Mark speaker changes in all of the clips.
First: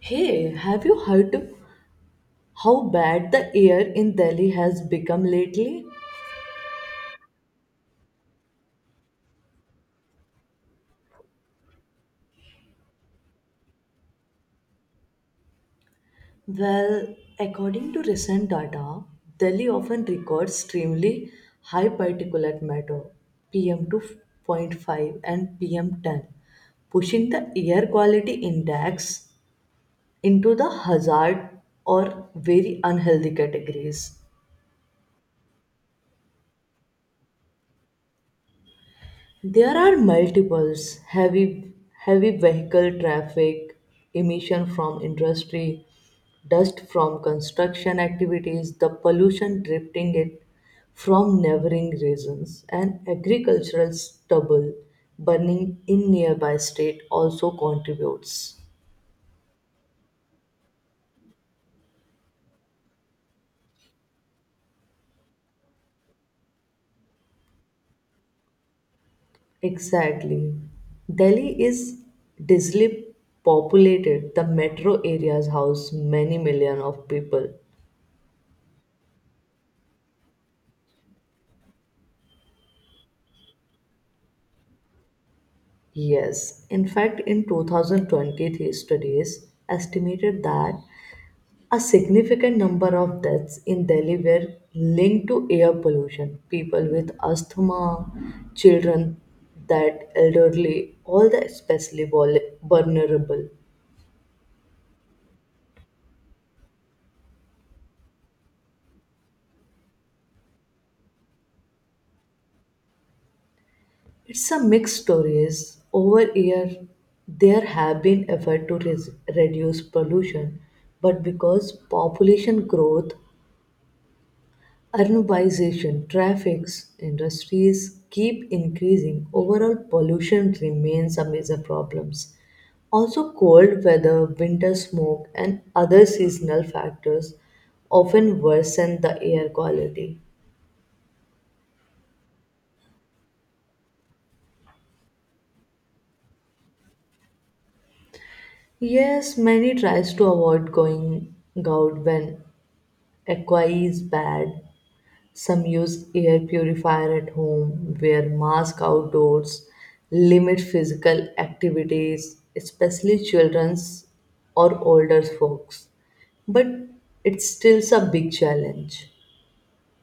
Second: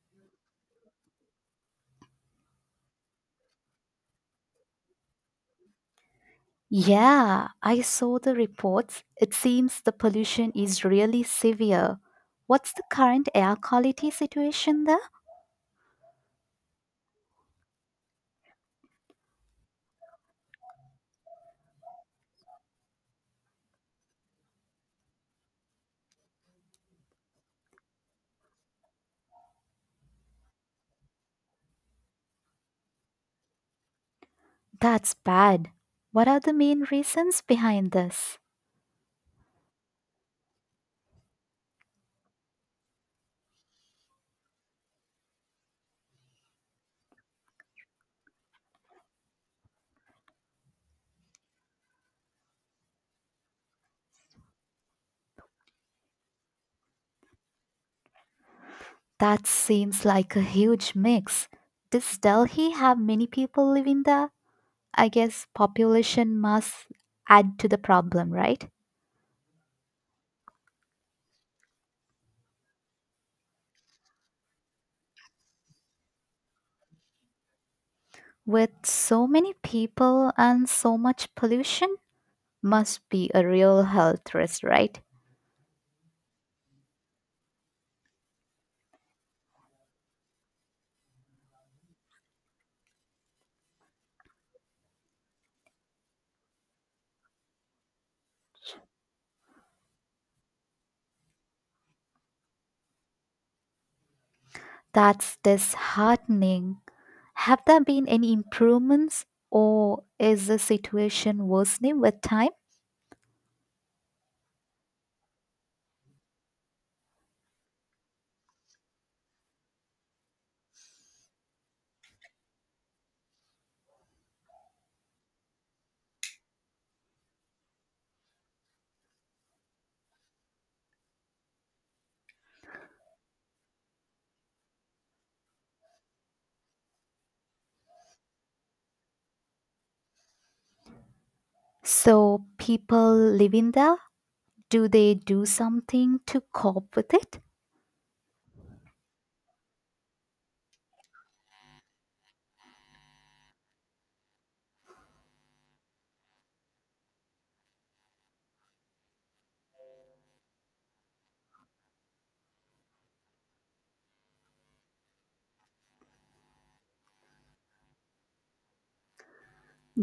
Speaker 1: Hey, have you heard how bad the air in Delhi has become lately?
Speaker 2: Yeah, I saw the reports. It seems the pollution is really severe. What's the current air quality situation there?
Speaker 1: Well, according to recent data, Delhi often records extremely high particulate matter PM 2.5 and PM 10, pushing the air quality index into the hazard or very unhealthy categories.
Speaker 2: That's bad. What are the main reasons behind this?
Speaker 1: There are multiples heavy vehicle traffic emission from industry, dust from construction activities, the pollution drifting it from neighboring regions, and agricultural stubble burning in nearby state also contributes.
Speaker 2: That seems like a huge mix. Does Delhi have many people living there? I guess population must add to the problem, right?
Speaker 1: Exactly. Delhi is densely populated. The metro areas house many million of people.
Speaker 2: With so many people and so much pollution, must be a real health risk, right?
Speaker 1: Yes, in fact, in 2023 studies estimated that a significant number of deaths in Delhi were linked to air pollution. People with asthma, children, that elderly, all the especially vulnerable.
Speaker 2: That's disheartening. Have there been any improvements, or is the situation worsening with time?
Speaker 1: It's a mixed stories. Over year, there have been efforts to reduce pollution, but because population growth, urbanization, traffic, industries keep increasing. Overall pollution remains a major problem. Also, cold weather, winter smoke, and other seasonal factors often worsen the air quality.
Speaker 2: So, people living there, do they do something to cope with it?
Speaker 1: Yes, many tries to avoid going out when aqua is bad. Some use air purifier at home, wear mask outdoors, limit physical activities, especially children's or older folks. But it's stills a big challenge.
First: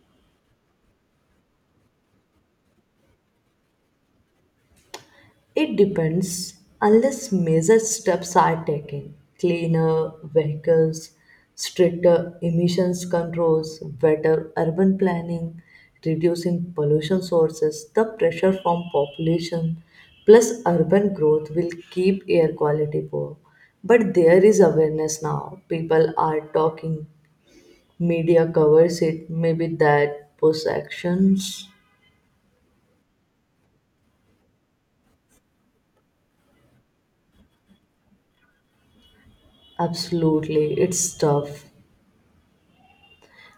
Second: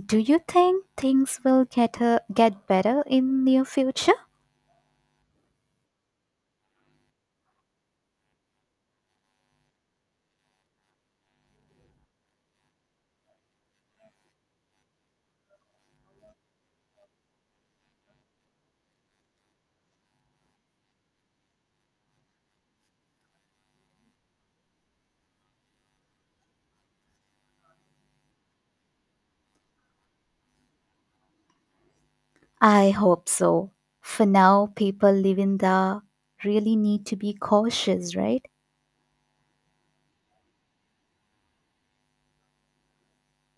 Speaker 2: Do you think things will get better in near future?
Speaker 1: It depends, unless major steps are taken, cleaner vehicles, stricter emissions controls, better urban planning, reducing pollution sources. The pressure from population plus urban growth will keep air quality poor. But there is awareness now. People are talking, media covers it. Maybe that push actions.
Speaker 2: I hope so. For now, people living there really need to be cautious, right?
Speaker 1: Absolutely, it's tough.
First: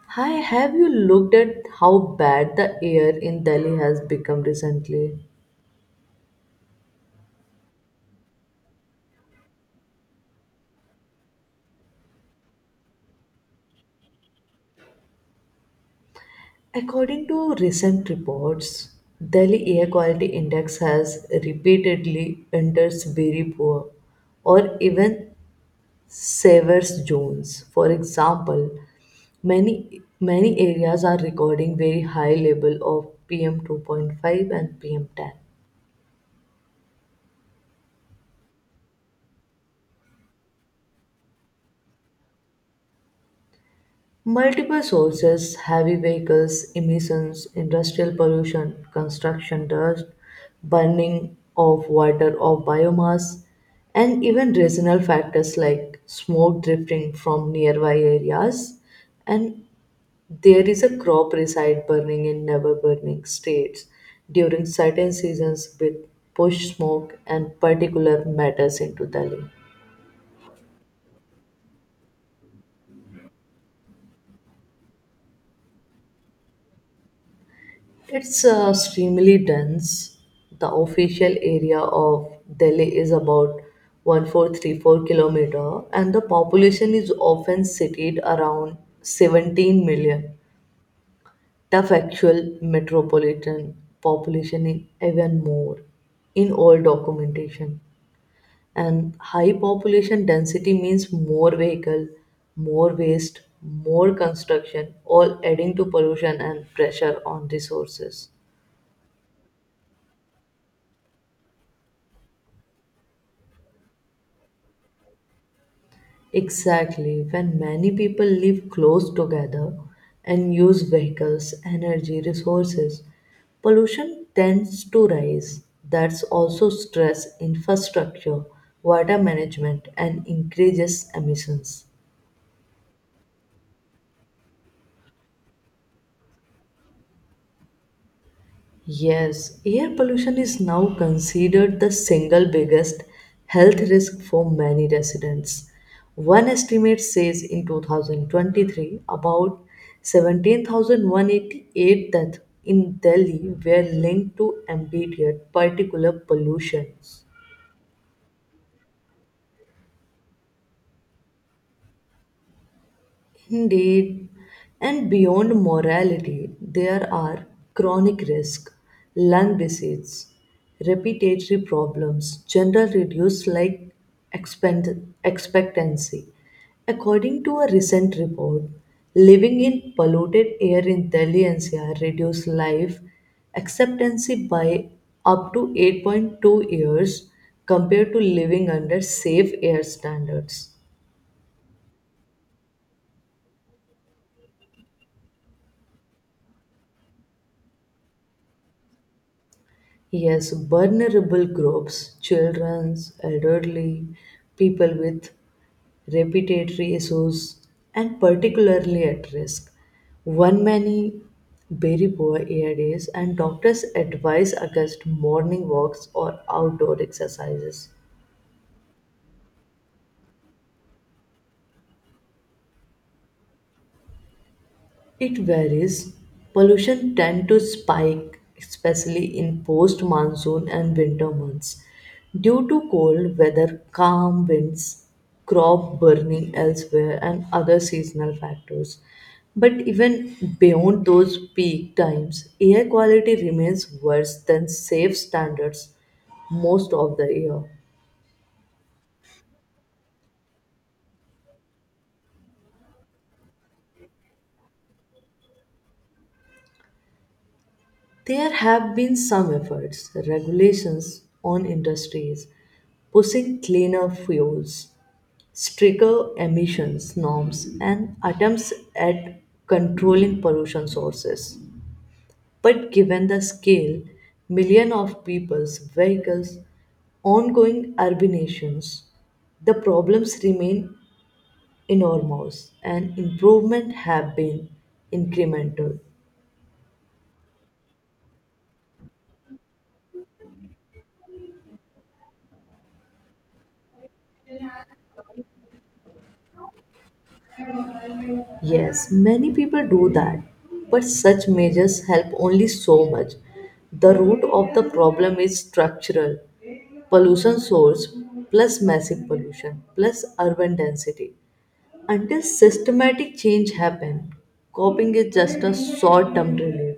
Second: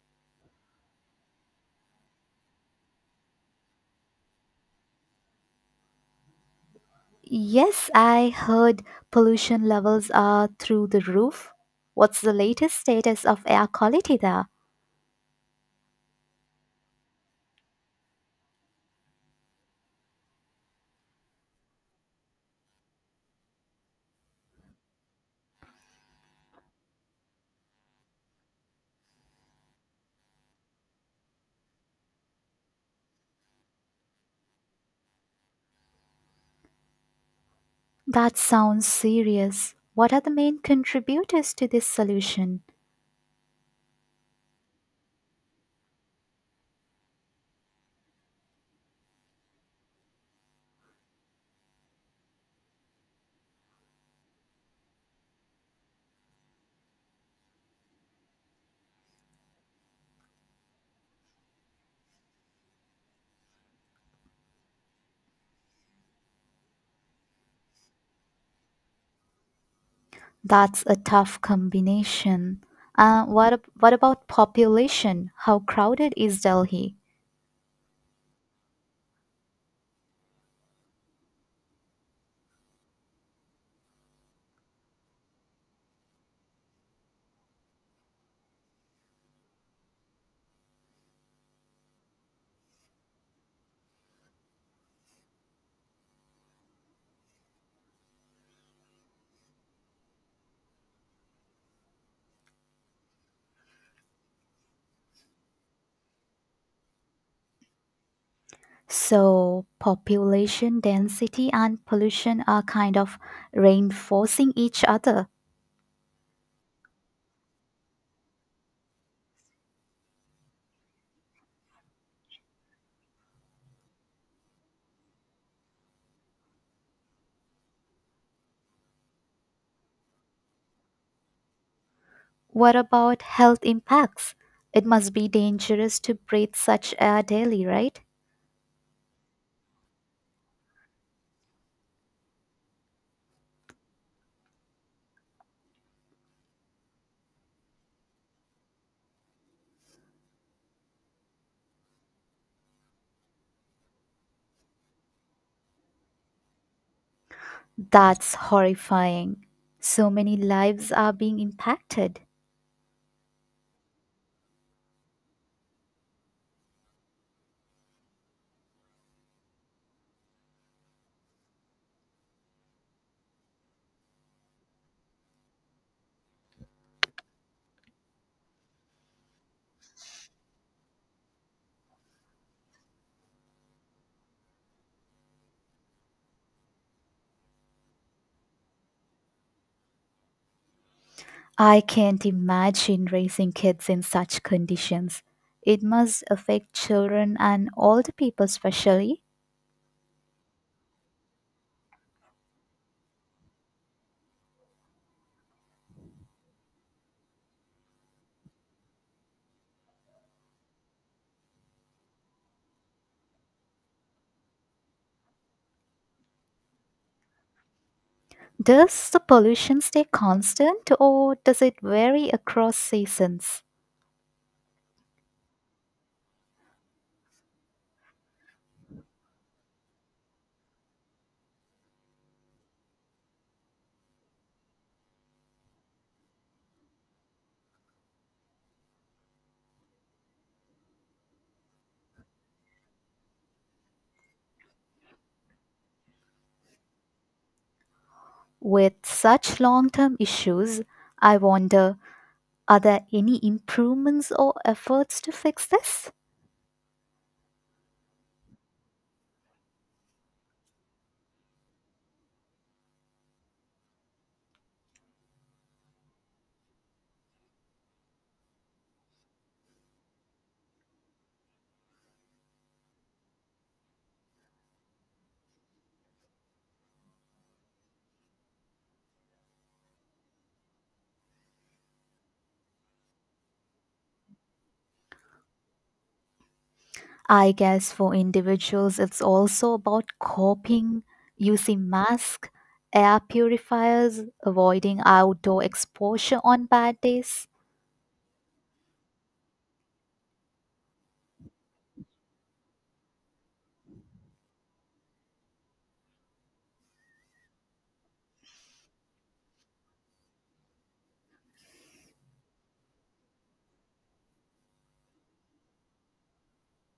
Speaker 1: Hi, have you looked at how bad the air in Delhi has become recently?
Speaker 2: Yes, I heard pollution levels are through the roof. What's the latest status of air quality there?
Speaker 1: According to recent reports, Delhi Air Quality Index has repeatedly enters very poor or even severe zones. For example, many areas are recording very high level of PM 2.5 and PM 10.
Speaker 2: That sounds serious. What are the main contributors to this solution?
Speaker 1: Multiple sources, heavy vehicles, emissions, industrial pollution, construction dust, burning of water or biomass, and even regional factors like smoke drifting from nearby areas. And there is a crop reside burning in never burning states during certain seasons with push smoke and particular matters into the lake.
Speaker 2: That's a tough combination. What about population? How crowded is Delhi?
Speaker 1: It's extremely dense. The official area of Delhi is about 1434 kilometer and the population is often cited around 17 million. The factual metropolitan population is even more in all documentation. And high population density means more vehicle, more waste, more construction, all adding to pollution and pressure on resources.
Speaker 2: So, population density and pollution are kind of reinforcing each other.
Speaker 1: Exactly. When many people live close together and use vehicles, energy, resources, pollution tends to rise. That's also stress infrastructure, water management, and increases emissions.
Speaker 2: What about health impacts? It must be dangerous to breathe such air daily, right?
Speaker 1: Yes, air pollution is now considered the single biggest health risk for many residents. One estimate says in 2023, about 17,188 deaths in Delhi were linked to ambient particulate pollution.
Speaker 2: That's horrifying. So many lives are being impacted.
Speaker 1: Indeed, and beyond morality, there are chronic risks, lung disease, respiratory problems, general reduced life expect- expectancy. According to a recent report, living in polluted air in Delhi NCR reduced life expectancy by up to 8.2 years compared to living under safe air standards.
Speaker 2: I can't imagine raising kids in such conditions. It must affect children and older people, especially.
Speaker 1: Yes, vulnerable groups, children, elderly, people with respiratory issues, and particularly at risk. One many very poor ARDs and doctors advise against morning walks or outdoor exercises.
Speaker 2: Does the pollution stay constant, or does it vary across seasons?
Speaker 1: It varies. Pollution tend to spike, especially in post-monsoon and winter months, due to cold weather, calm winds, crop burning elsewhere, and other seasonal factors. But even beyond those peak times, air quality remains worse than safe standards most of the year.
Speaker 2: With such long term issues, I wonder, are there any improvements or efforts to fix this?
Speaker 1: There have been some efforts, regulations on industries, pushing cleaner fuels, stricter emissions norms and attempts at controlling pollution sources. But given the scale, million of people's vehicles, ongoing urbanations, the problems remain enormous and improvement have been incremental.
Speaker 2: I guess for individuals, it's also about coping, using masks, air purifiers, avoiding outdoor exposure on bad days.
Speaker 1: Yes, many people do that, but such measures help only so much. The root of the problem is structural pollution source plus massive pollution plus urban density. Until systematic change happens, coping is just a short-term relief.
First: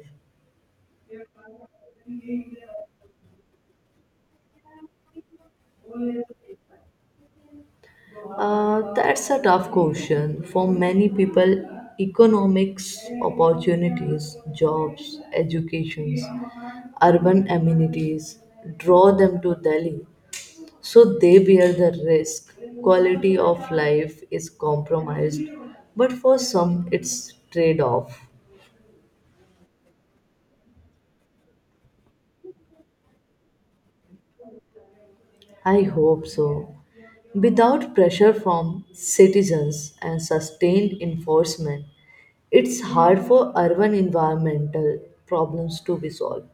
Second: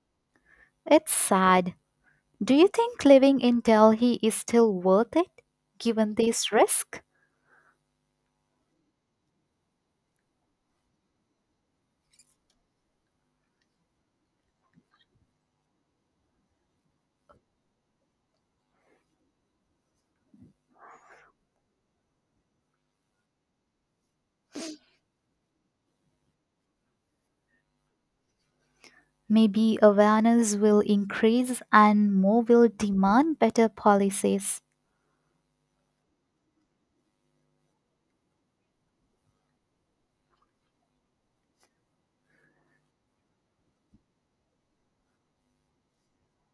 Speaker 2: It's sad. Do you think living in Delhi is still worth it given this risk?
Speaker 1: That's a tough question. For many people, economics, opportunities, jobs, educations, urban amenities draw them to Delhi. So they bear the risk. Quality of life is compromised, but for some, it's trade off.
Speaker 2: Maybe awareness will increase and more will demand better policies.
Speaker 1: I hope so. Without pressure from citizens and sustained enforcement, it's hard for urban environmental problems to be solved.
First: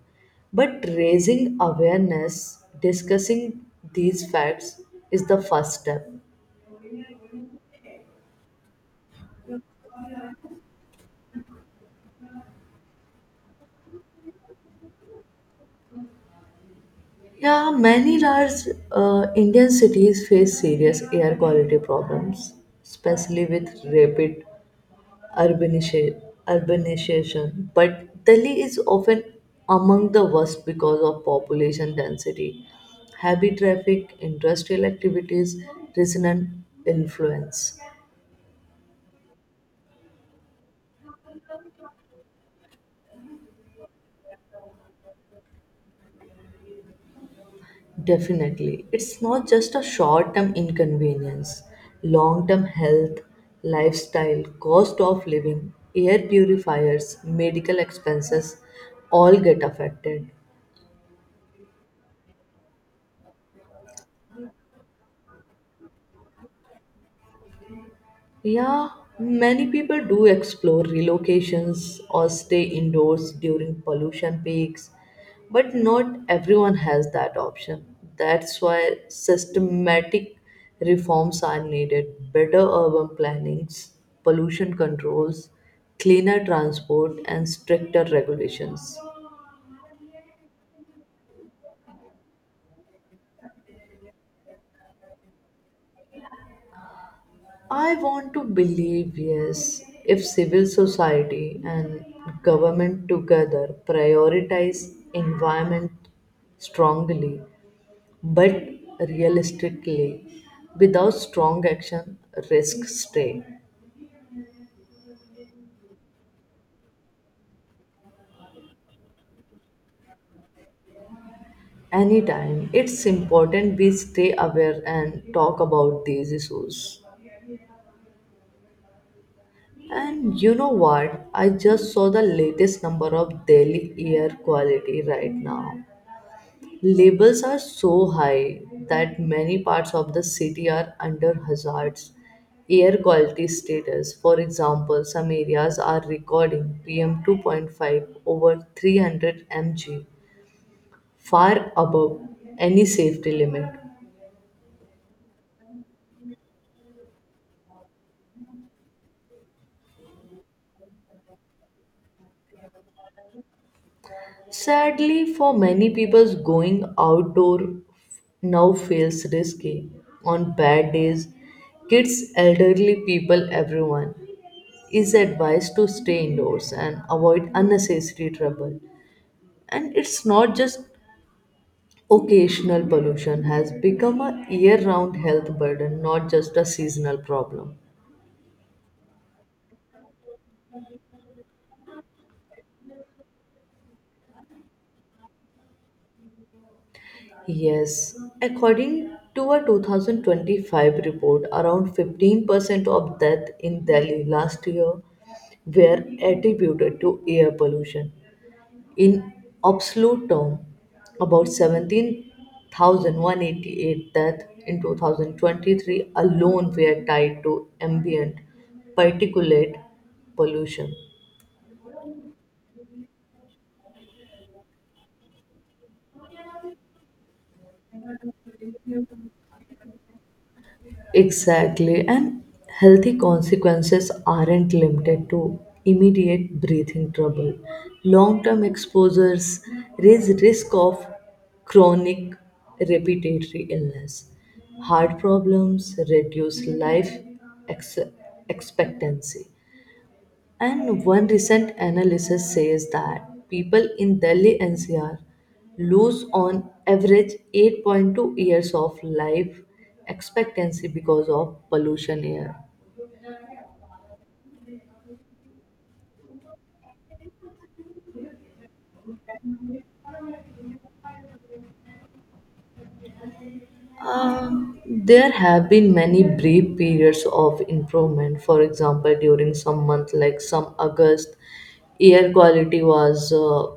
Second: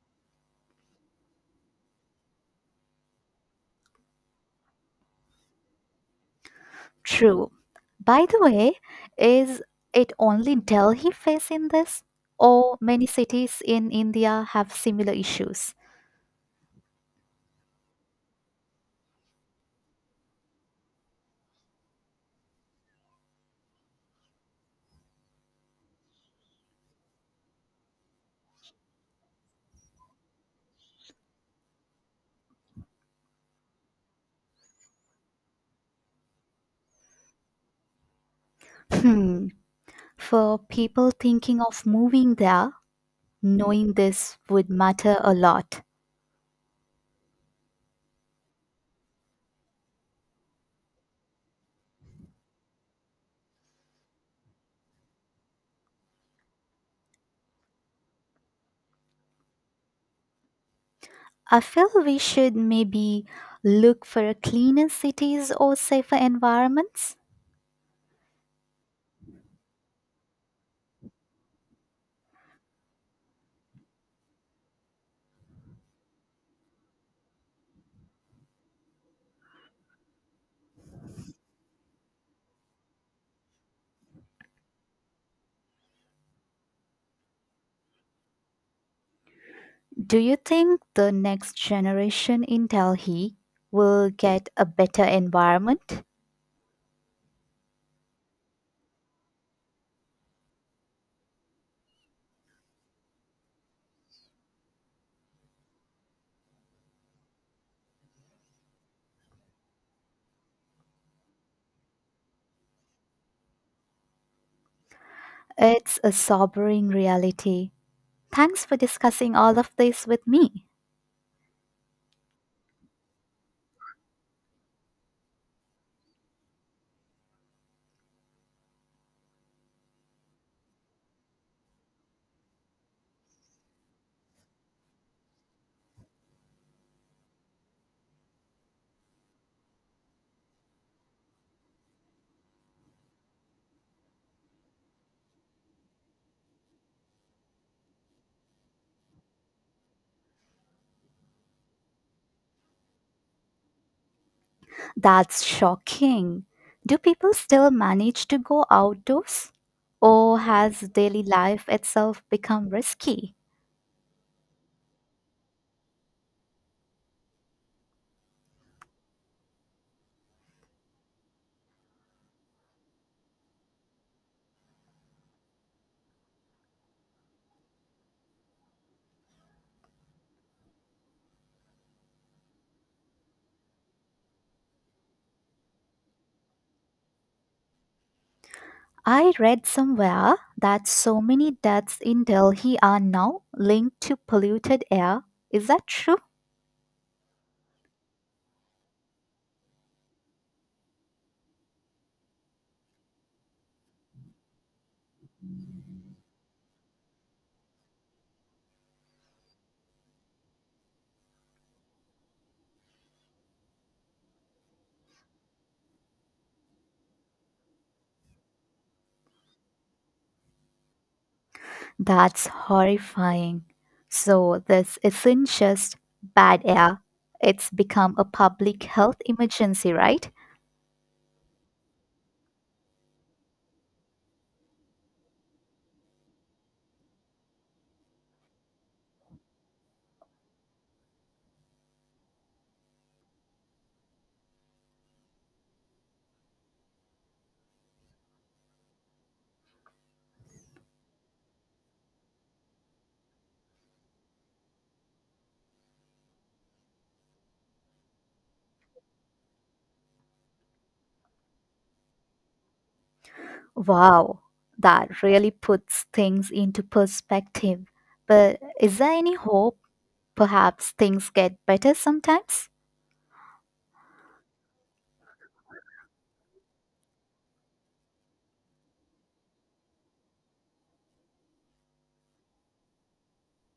Speaker 1: But raising awareness, discussing these facts is the first step.
Speaker 2: True. By the way, is it only Delhi facing this? Or many cities in India have similar issues?
Speaker 1: Yeah, many large Indian cities face serious air quality problems, especially with rapid urbanisha- urbanization, but Delhi is often among the worst because of population density, heavy traffic, industrial activities, resonant influence.
Speaker 2: Hmm. For people thinking of moving there, knowing this would matter a lot.
Speaker 1: Definitely, it's not just a short term inconvenience, long term health, lifestyle, cost of living, air purifiers, medical expenses all get affected.
Speaker 2: I feel we should maybe look for a cleaner cities or safer environments.
Speaker 1: Yeah, many people do explore relocations or stay indoors during pollution peaks, but not everyone has that option. That's why systematic reforms are needed, better urban plannings, pollution controls, cleaner transport, and stricter regulations.
Speaker 2: Do you think the next generation in Delhi will get a better environment?
Speaker 1: I want to believe yes, if civil society and government together prioritize environment strongly, but realistically, without strong action risks stay.
Speaker 2: It's a sobering reality. Thanks for discussing all of this with me.
Speaker 1: Anytime, it's important we stay aware and talk about these issues. And you know what, I just saw the latest number of Delhi air quality right now. Labels are so high that many parts of the city are under hazards. Air quality status, for example, some areas are recording PM 2.5 over 300 mg, far above any safety limit.
Speaker 2: That's shocking. Do people still manage to go outdoors? Or has daily life itself become risky?
Speaker 1: Sadly, for many people, going outdoor now feels risky. On bad days, kids, elderly people, everyone is advised to stay indoors and avoid unnecessary trouble. And it's not just occasional, pollution has become a year-round health burden, not just a seasonal problem.
Speaker 2: I read somewhere that so many deaths in Delhi are now linked to polluted air. Is that true?
Speaker 1: Yes, according to a 2025 report, around 15% of death in Delhi last year were attributed to air pollution. In absolute term, about 17,188 deaths in 2023 alone were tied to ambient particulate pollution.
Speaker 2: That's horrifying. So, this isn't just bad air, it's become a public health emergency, right?
Speaker 1: Exactly, and healthy consequences aren't limited to immediate breathing trouble. Long term exposures raise risk of chronic respiratory illness, heart problems, reduce life ex- expectancy, and one recent analysis says that people in Delhi NCR lose on average 8.2 years of life expectancy because of pollution air.
Speaker 2: Wow, that really puts things into perspective. But is there any hope? Perhaps things get better sometimes?
Speaker 1: There have been many brief periods of improvement. For example, during some month like some August, air quality was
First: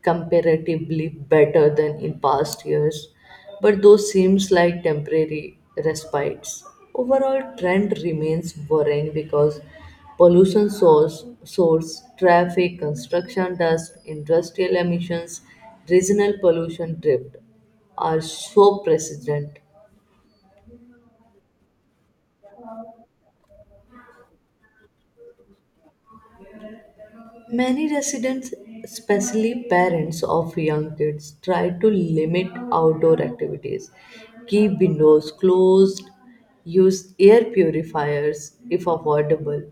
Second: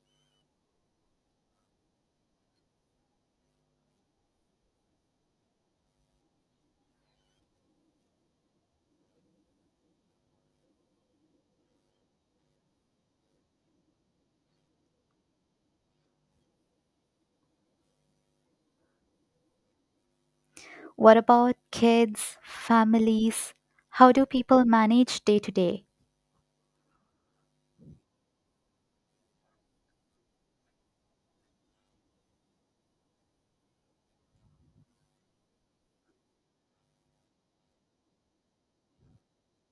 Speaker 1: comparatively better than in past years, but those seems like temporary respites. Overall trend remains worrying because pollution source, traffic, construction dust, industrial emissions, regional pollution drift are so persistent.
Speaker 2: What about kids, families? How do people manage day to day?
Speaker 1: Many residents, especially parents of young kids, try to limit outdoor activities, keep windows closed, use air purifiers if affordable.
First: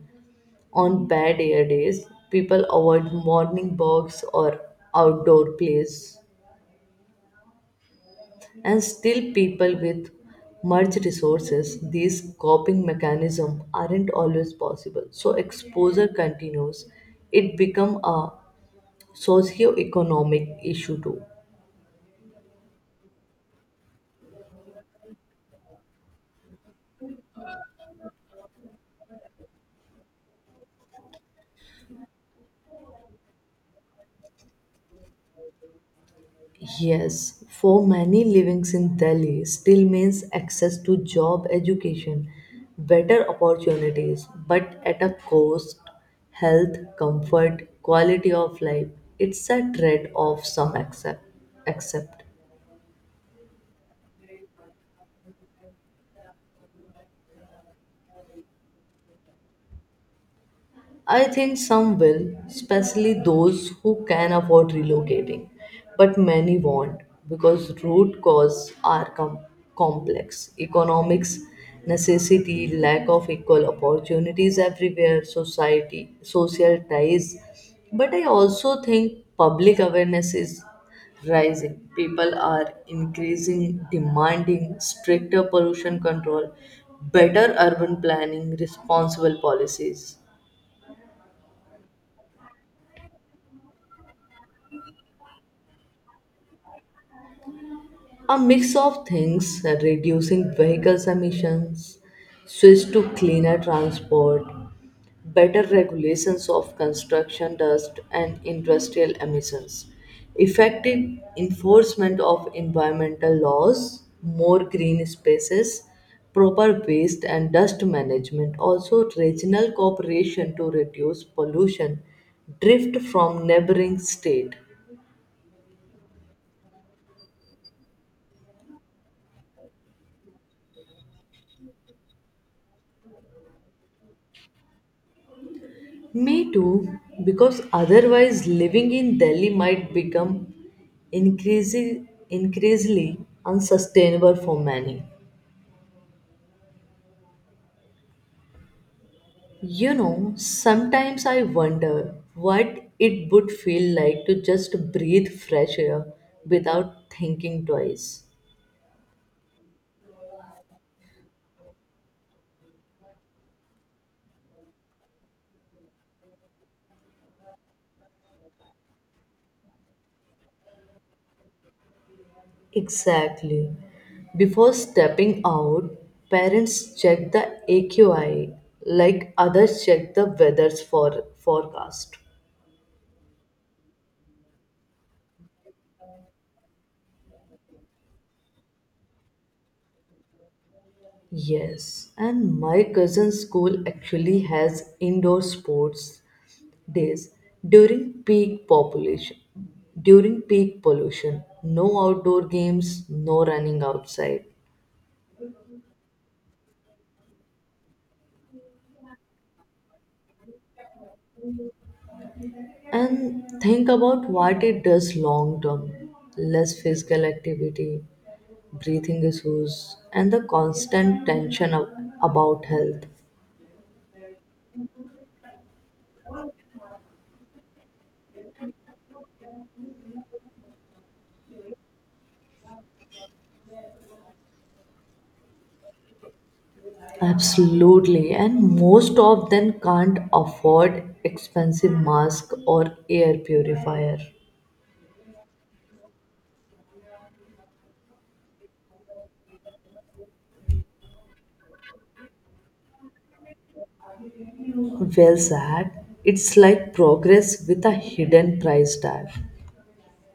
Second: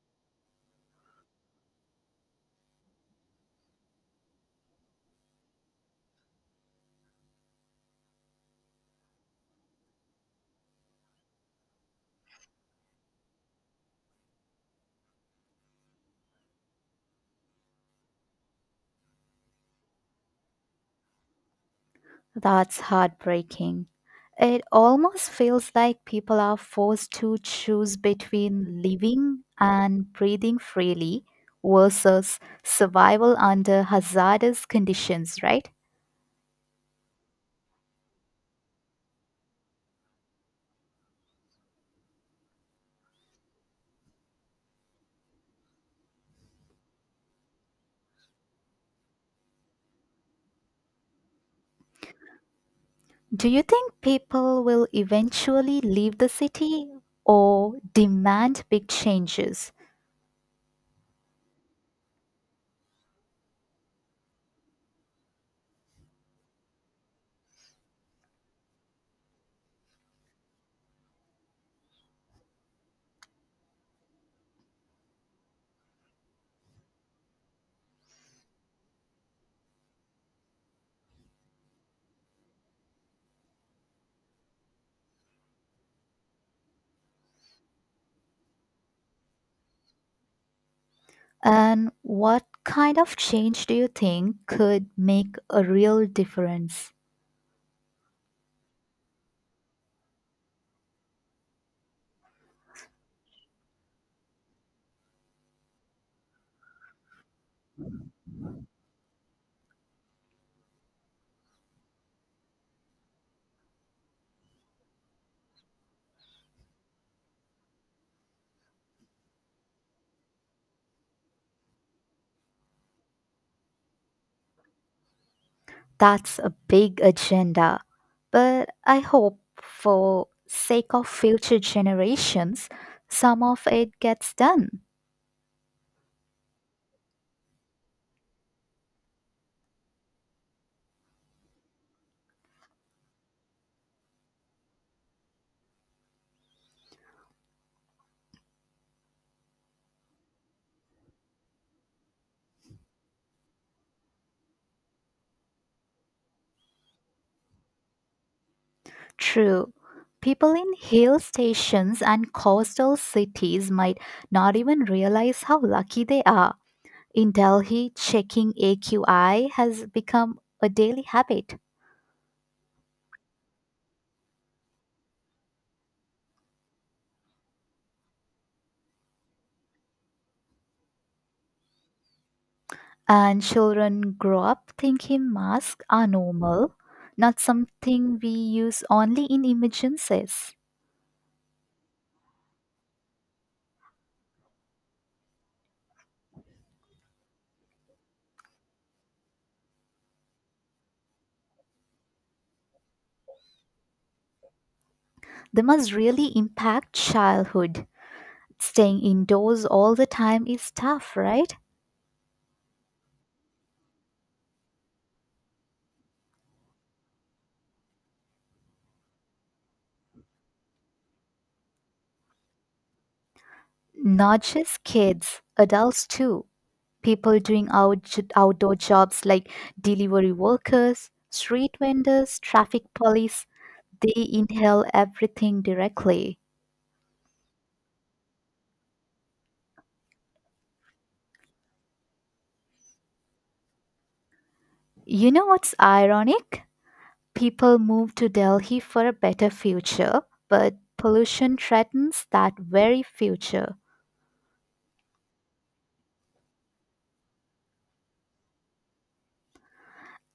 Speaker 1: On bad air days, people avoid morning walks or outdoor plays, and still people with much resources, these coping mechanisms aren't always possible. So exposure continues. It become a socio-economic issue too.
Speaker 2: That's heartbreaking. It almost feels like people are forced to choose between living and breathing freely versus survival under hazardous conditions, right?
Speaker 1: Yes, for many livings in Delhi still means access to job, education, better opportunities, but at a cost, health, comfort, quality of life. It's a trade-off some accept. Accept.
Speaker 2: Do you think people will eventually leave the city or demand big changes?
Speaker 1: I think some will, especially those who can afford relocating, but many won't because root causes are complex. Economics, necessity, lack of equal opportunities everywhere, society, social ties. But I also think public awareness is rising. People are increasing, demanding stricter pollution control, better urban planning, responsible policies.
Speaker 2: And what kind of change do you think could make a real difference?
Speaker 1: A mix of things, reducing vehicles emissions, switch to cleaner transport, better regulations of construction dust and industrial emissions, effective enforcement of environmental laws, more green spaces, proper waste and dust management, also regional cooperation to reduce pollution drift from neighboring state.
Speaker 2: That's a big agenda. But I hope for sake of future generations some of it gets done.
Speaker 1: Me too, because otherwise living in Delhi might become increasingly unsustainable for many. You know, sometimes I wonder what it would feel like to just breathe fresh air without thinking twice.
Speaker 2: True. People in hill stations and coastal cities might not even realize how lucky they are. In Delhi, checking AQI has become a daily habit,
Speaker 1: Exactly. Before stepping out, parents check the AQI like others check the weather's forecast.
Speaker 2: and children grow up thinking masks are normal, not something we use only in emergencies.
Speaker 1: Yes, and my cousin's school actually has indoor sports days during peak population, during peak pollution. No outdoor games, no running outside.
Speaker 2: They must really impact childhood. Staying indoors all the time is tough, right?
Speaker 1: And think about what it does long term, less physical activity, breathing issues, and the constant tension about health.
Speaker 2: Not just kids, adults too. People doing outdoor jobs like delivery workers, street vendors, traffic police. They inhale everything directly.
Speaker 1: Absolutely, and most of them can't afford expensive mask or air purifier.
Speaker 2: You know what's ironic? People move to Delhi for a better future, but pollution threatens that very future.
Speaker 1: Well said. It's like progress with a hidden price tag.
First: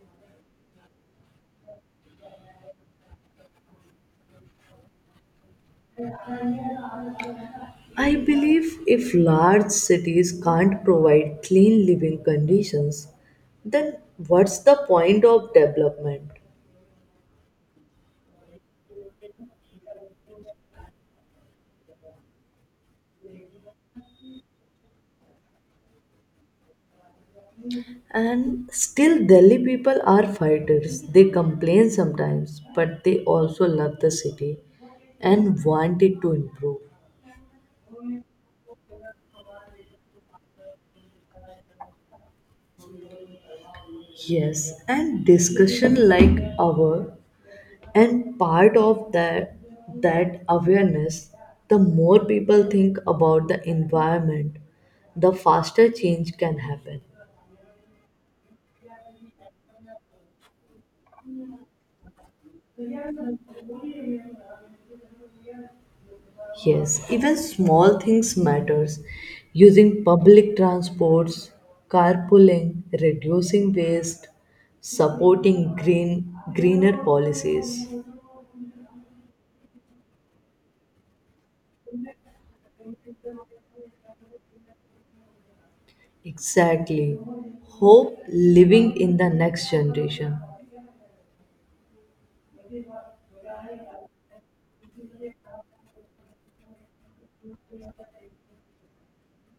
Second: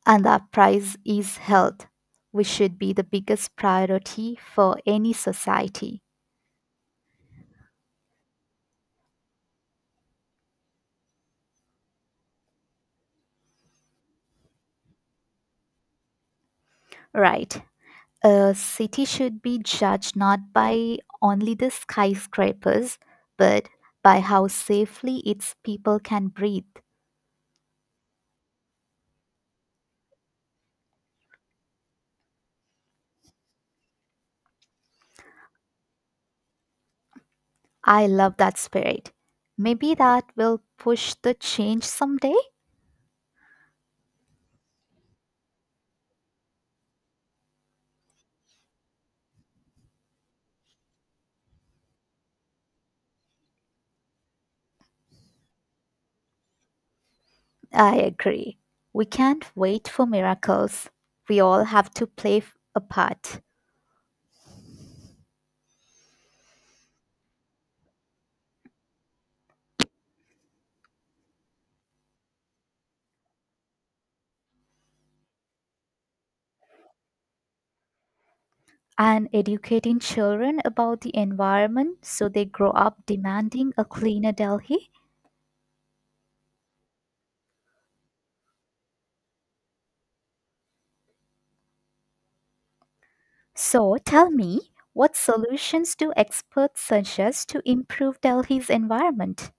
Speaker 2: And our prize is health, which should be the biggest priority for any society.
Speaker 1: I believe if large cities can't provide clean living conditions, then what's the point of development?
Speaker 2: Right. A city should be judged not by only the skyscrapers, but by how safely its people can breathe.
Speaker 1: And still, Delhi people are fighters. They complain sometimes, but they also love the city and want it to improve.
Speaker 2: I love that spirit. Maybe that will push the change someday.
Speaker 1: Yes, and discussion like our and part of that awareness, the more people think about the environment, the faster change can happen.
Speaker 2: I agree. We can't wait for miracles. We all have to play a part.
Speaker 1: Yes, even small things matters. Using public transports, carpooling, reducing waste, supporting greener policies.
Speaker 2: And educating children about the environment so they grow up demanding a cleaner Delhi.
Speaker 1: Exactly. Hope living in the next generation.
Speaker 2: So tell me, what solutions do experts suggest to improve Delhi's environment?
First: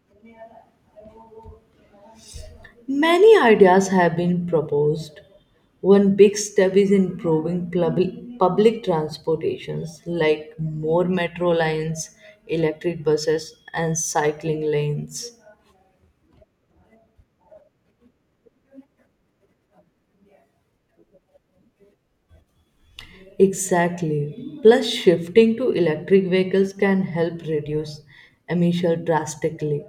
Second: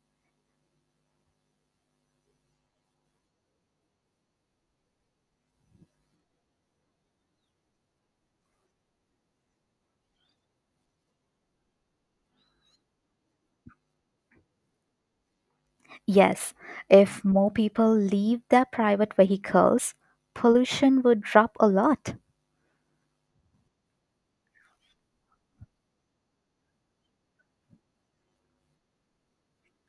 Speaker 1: Many ideas have been proposed. One big step is improving public transportations like more metro lines, electric buses, and cycling lanes.
Speaker 2: Yes, if more people leave their private vehicles, pollution would drop a lot.
Speaker 1: Exactly. Plus, shifting to electric vehicles can help reduce emissions drastically.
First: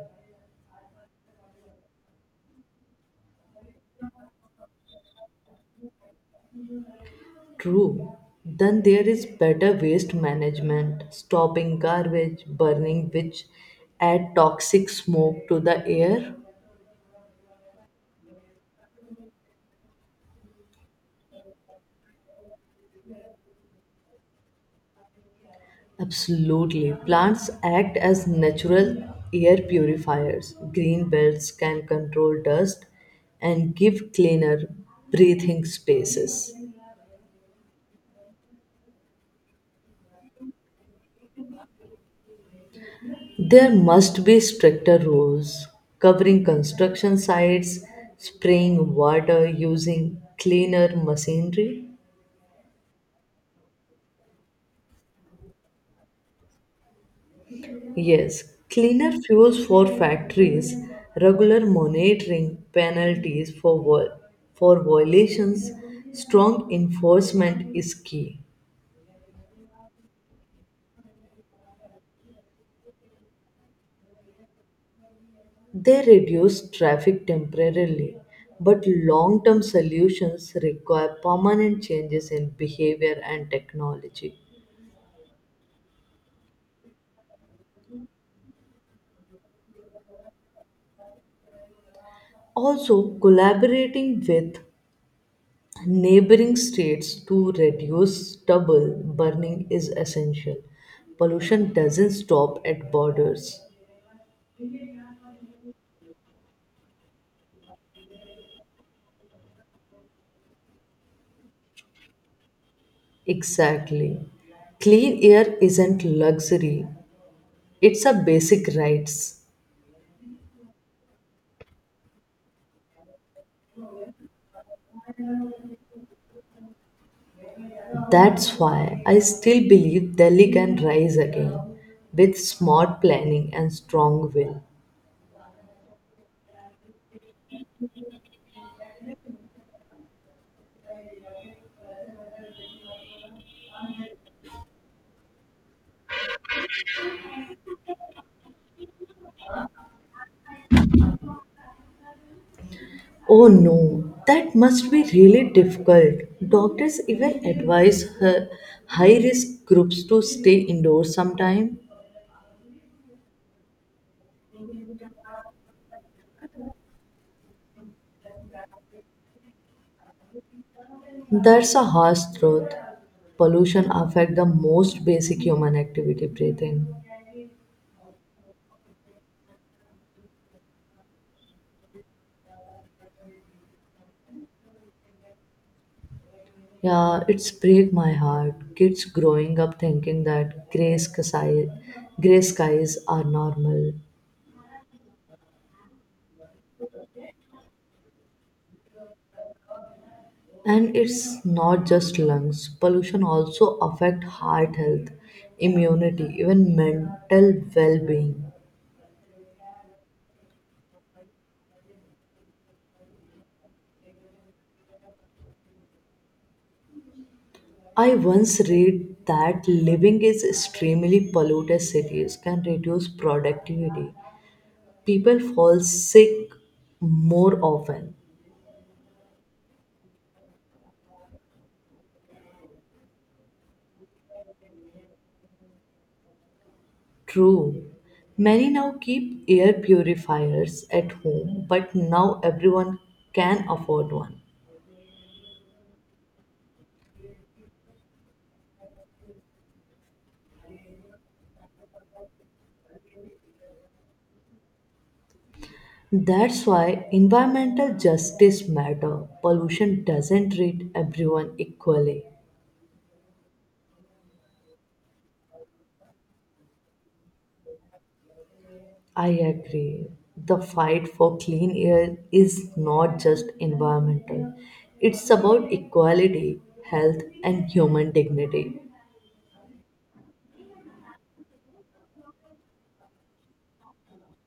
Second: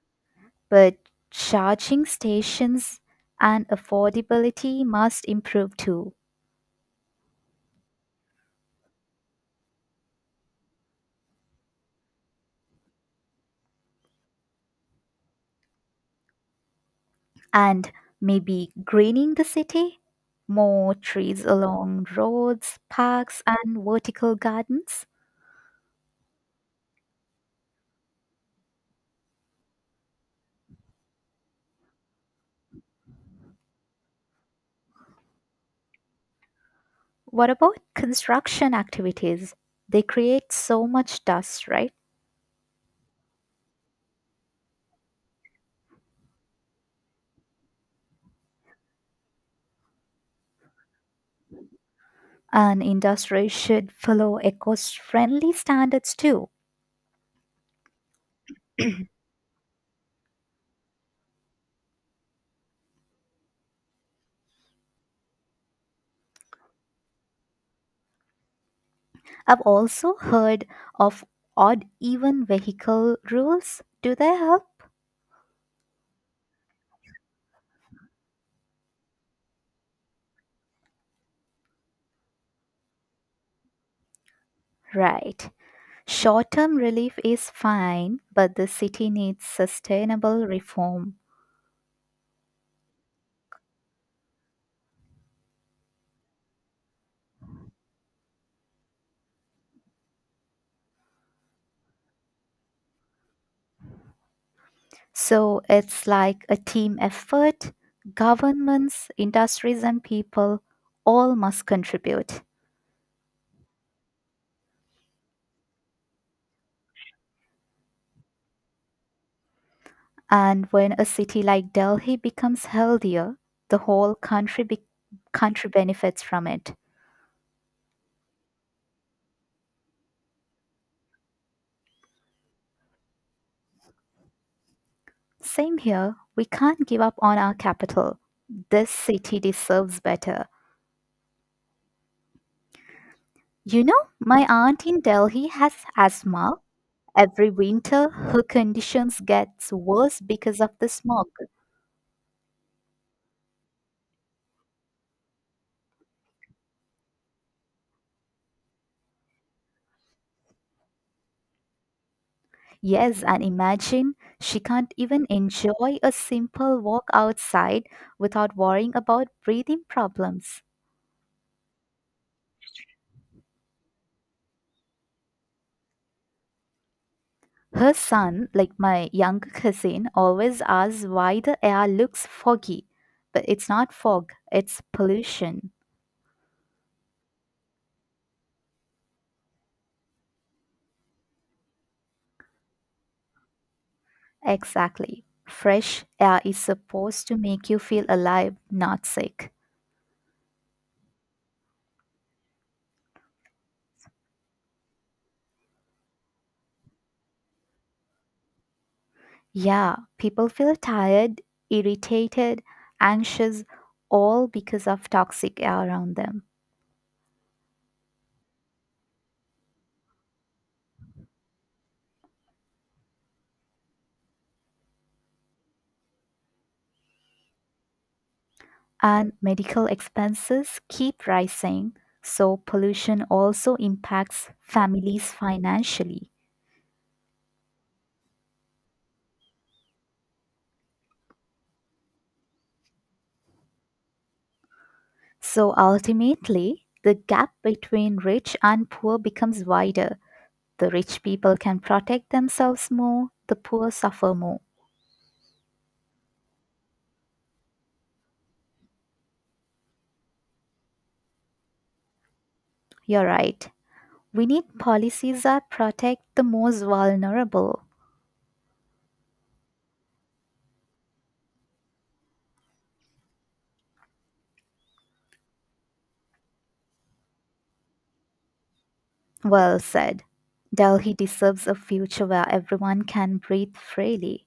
Speaker 2: But charging stations and affordability must improve too.
Speaker 1: True. Then there is better waste management, stopping garbage, burning which add toxic smoke to the air.
Speaker 2: And maybe greening the city? More trees along roads, parks, and vertical gardens?
Speaker 1: Absolutely. Plants act as natural air purifiers. Green belts can control dust and give cleaner breathing spaces.
Speaker 2: What about construction activities? They create so much dust, right?
Speaker 1: There must be stricter rules covering construction sites, spraying water using cleaner machinery.
Speaker 2: And industry should follow eco friendly standards too.
Speaker 1: Yes, cleaner fuels for factories, regular monitoring, penalties for violations, strong enforcement is key.
Speaker 2: I've also heard of odd even vehicle rules. Do they help?
Speaker 1: They reduce traffic temporarily, but long term solutions require permanent changes in behavior and technology.
Speaker 2: Right. Short term relief is fine, but the city needs sustainable reform.
Speaker 1: Also, collaborating with neighboring states to reduce stubble burning is essential. Pollution doesn't stop at borders.
Speaker 2: So it's like a team effort. Governments, industries, and people all must contribute.
Speaker 1: Exactly. Clean air isn't luxury, it's a basic right.
Speaker 2: And when a city like Delhi becomes healthier, the whole country benefits from it.
Speaker 1: That's why I still believe Delhi can rise again with smart planning and strong will.
Speaker 2: Same here, we can't give up on our capital. This city deserves better. You know, my aunt in Delhi has asthma. Every winter, her conditions gets worse because of the smog.
Speaker 1: Oh no, that must be really difficult. Doctors even advise her high risk groups to stay indoors sometime.
Speaker 2: Yes, and imagine she can't even enjoy a simple walk outside without worrying about breathing problems.
Speaker 1: That's a harsh truth. Pollution affect the most basic human activity, breathing.
Speaker 2: Her son, like my younger cousin, always asks why the air looks foggy. But it's not fog, it's pollution.
Speaker 1: Yeah, it's break my heart. Kids growing up thinking that gray sky, gray skies are normal.
Speaker 2: Exactly. Fresh air is supposed to make you feel alive, not sick.
Speaker 1: And it's not just lungs. Pollution also affect heart health, immunity, even mental well-being.
Speaker 2: Yeah, people feel tired, irritated, anxious, all because of toxic air around them.
Speaker 1: I once read that living in extremely polluted cities can reduce productivity. People fall sick more often.
Speaker 2: And medical expenses keep rising, so pollution also impacts families financially.
Speaker 1: True. Many now keep air purifiers at home, but now everyone can afford one.
Speaker 2: So ultimately, the gap between rich and poor becomes wider. The rich people can protect themselves more, the poor suffer more.
Speaker 1: That's why environmental justice matter. Pollution doesn't treat everyone equally.
Speaker 2: You're right. We need policies that protect the most vulnerable.
Speaker 1: I agree. The fight for clean air is not just environmental. It's about equality, health and human dignity.
Speaker 2: Well said. Delhi deserves a future where everyone can breathe freely.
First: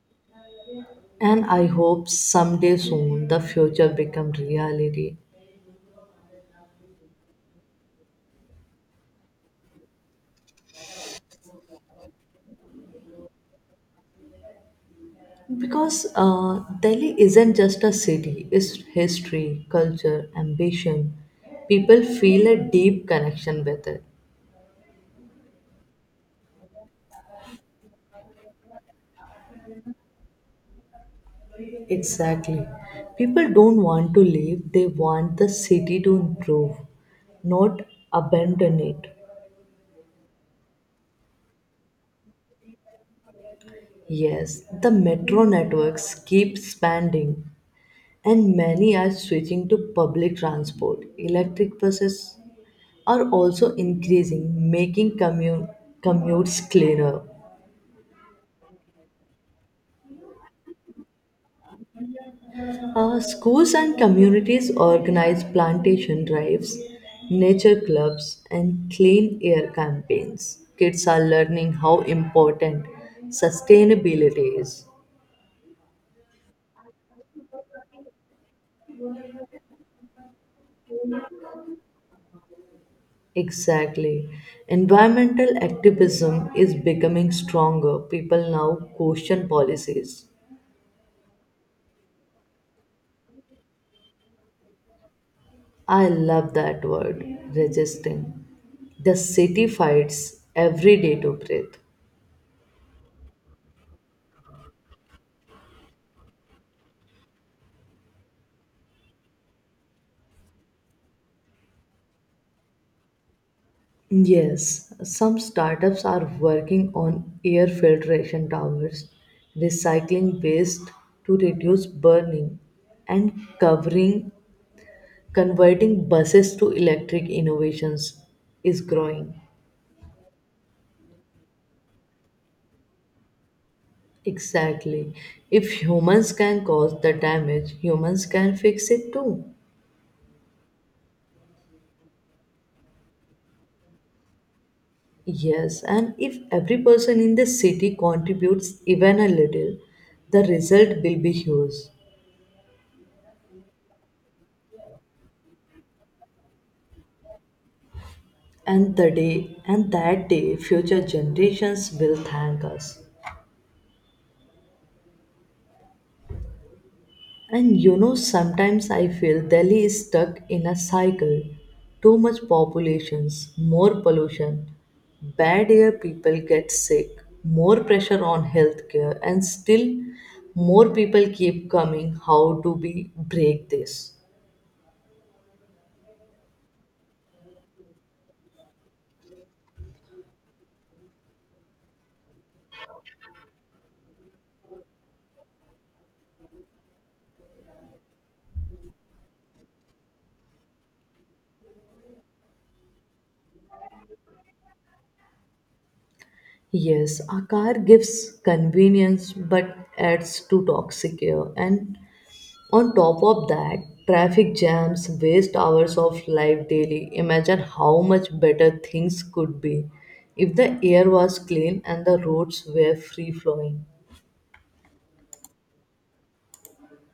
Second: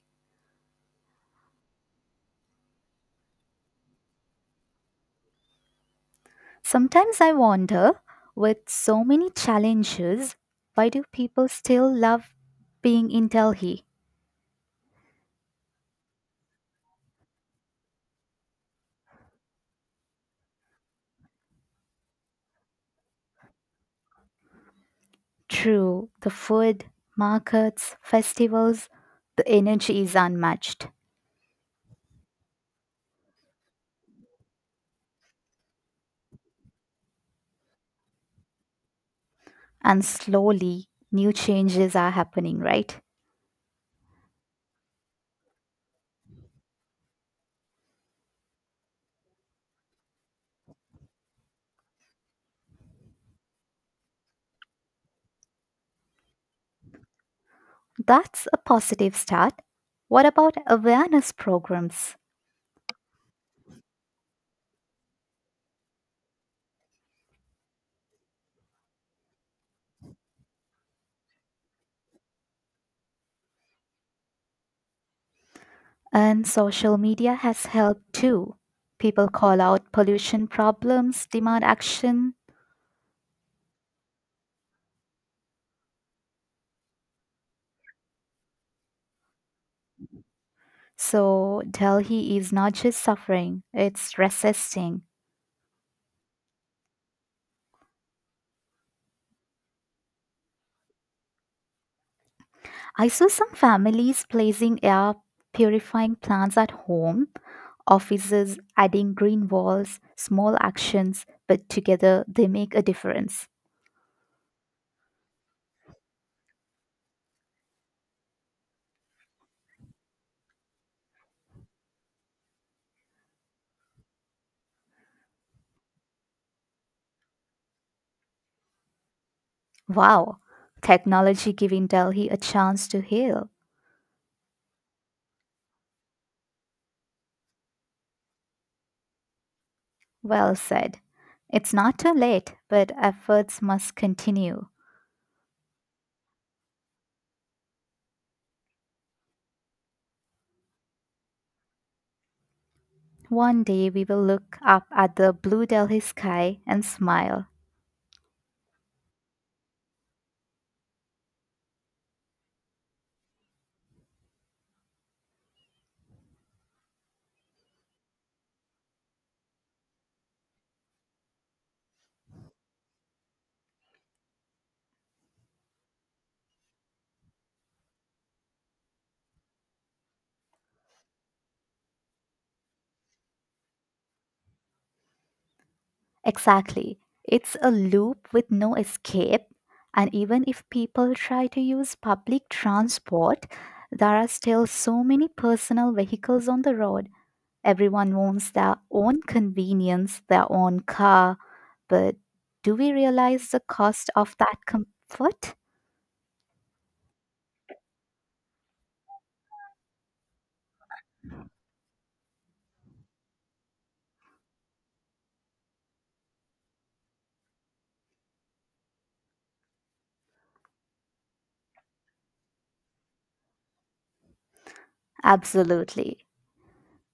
Speaker 1: And I hope someday soon the future become reality.
Speaker 2: Sometimes I wonder, with so many challenges, why do people still love being in Delhi?
Speaker 1: Because Delhi isn't just a city, it's history, culture, ambition. People feel a deep connection with it.
Speaker 2: True, the food, markets, festivals, the energy is unmatched.
Speaker 1: Exactly. People don't want to leave, they want the city to improve, not abandon it.
Speaker 2: And slowly, new changes are happening, right?
Speaker 1: Yes, the metro networks keep expanding, and many are switching to public transport. Electric buses are also increasing, making commutes cleaner.
Speaker 2: That's a positive start. What about awareness programs?
Speaker 1: Schools and communities organize plantation drives, nature clubs, and clean air campaigns. Kids are learning how important sustainability is.
Speaker 2: And social media has helped too. People call out pollution problems, demand action.
Speaker 1: Exactly. Environmental activism is becoming stronger. People now question policies.
Speaker 2: So Delhi is not just suffering, it's resisting.
Speaker 1: I love that word, resisting. The city fights every day to breathe.
Speaker 2: I saw some families placing air purifying plants at home, offices adding green walls, small actions, but together they make a difference.
Speaker 1: Yes, some startups are working on air filtration towers, recycling waste to reduce burning, and covering converting buses to electric innovations is growing.
Speaker 2: Wow, technology giving Delhi a chance to heal.
Speaker 1: Exactly. If humans can cause the damage, humans can fix it too.
Speaker 2: Well said. It's not too late, but efforts must continue.
Speaker 1: Yes, and if every person in the city contributes even a little, the result will be huge.
Speaker 2: One day we will look up at the blue Delhi sky and smile.
Speaker 1: And the day and that day future generations will thank us. And you know sometimes I feel Delhi is stuck in a cycle. Too much populations, more pollution, bad air people get sick, more pressure on healthcare and still more people keep coming. How do we break this?
Speaker 2: Exactly. It's a loop with no escape. And even if people try to use public transport, there are still so many personal vehicles on the road. Everyone wants their own convenience, their own car. But do we realize the cost of that comfort?
Speaker 1: Yes, a car gives convenience but adds to toxic air. And on top of that, traffic jams waste hours of life daily. Imagine how much better things could be if the air was clean and the roads were free flowing.
Speaker 2: Absolutely.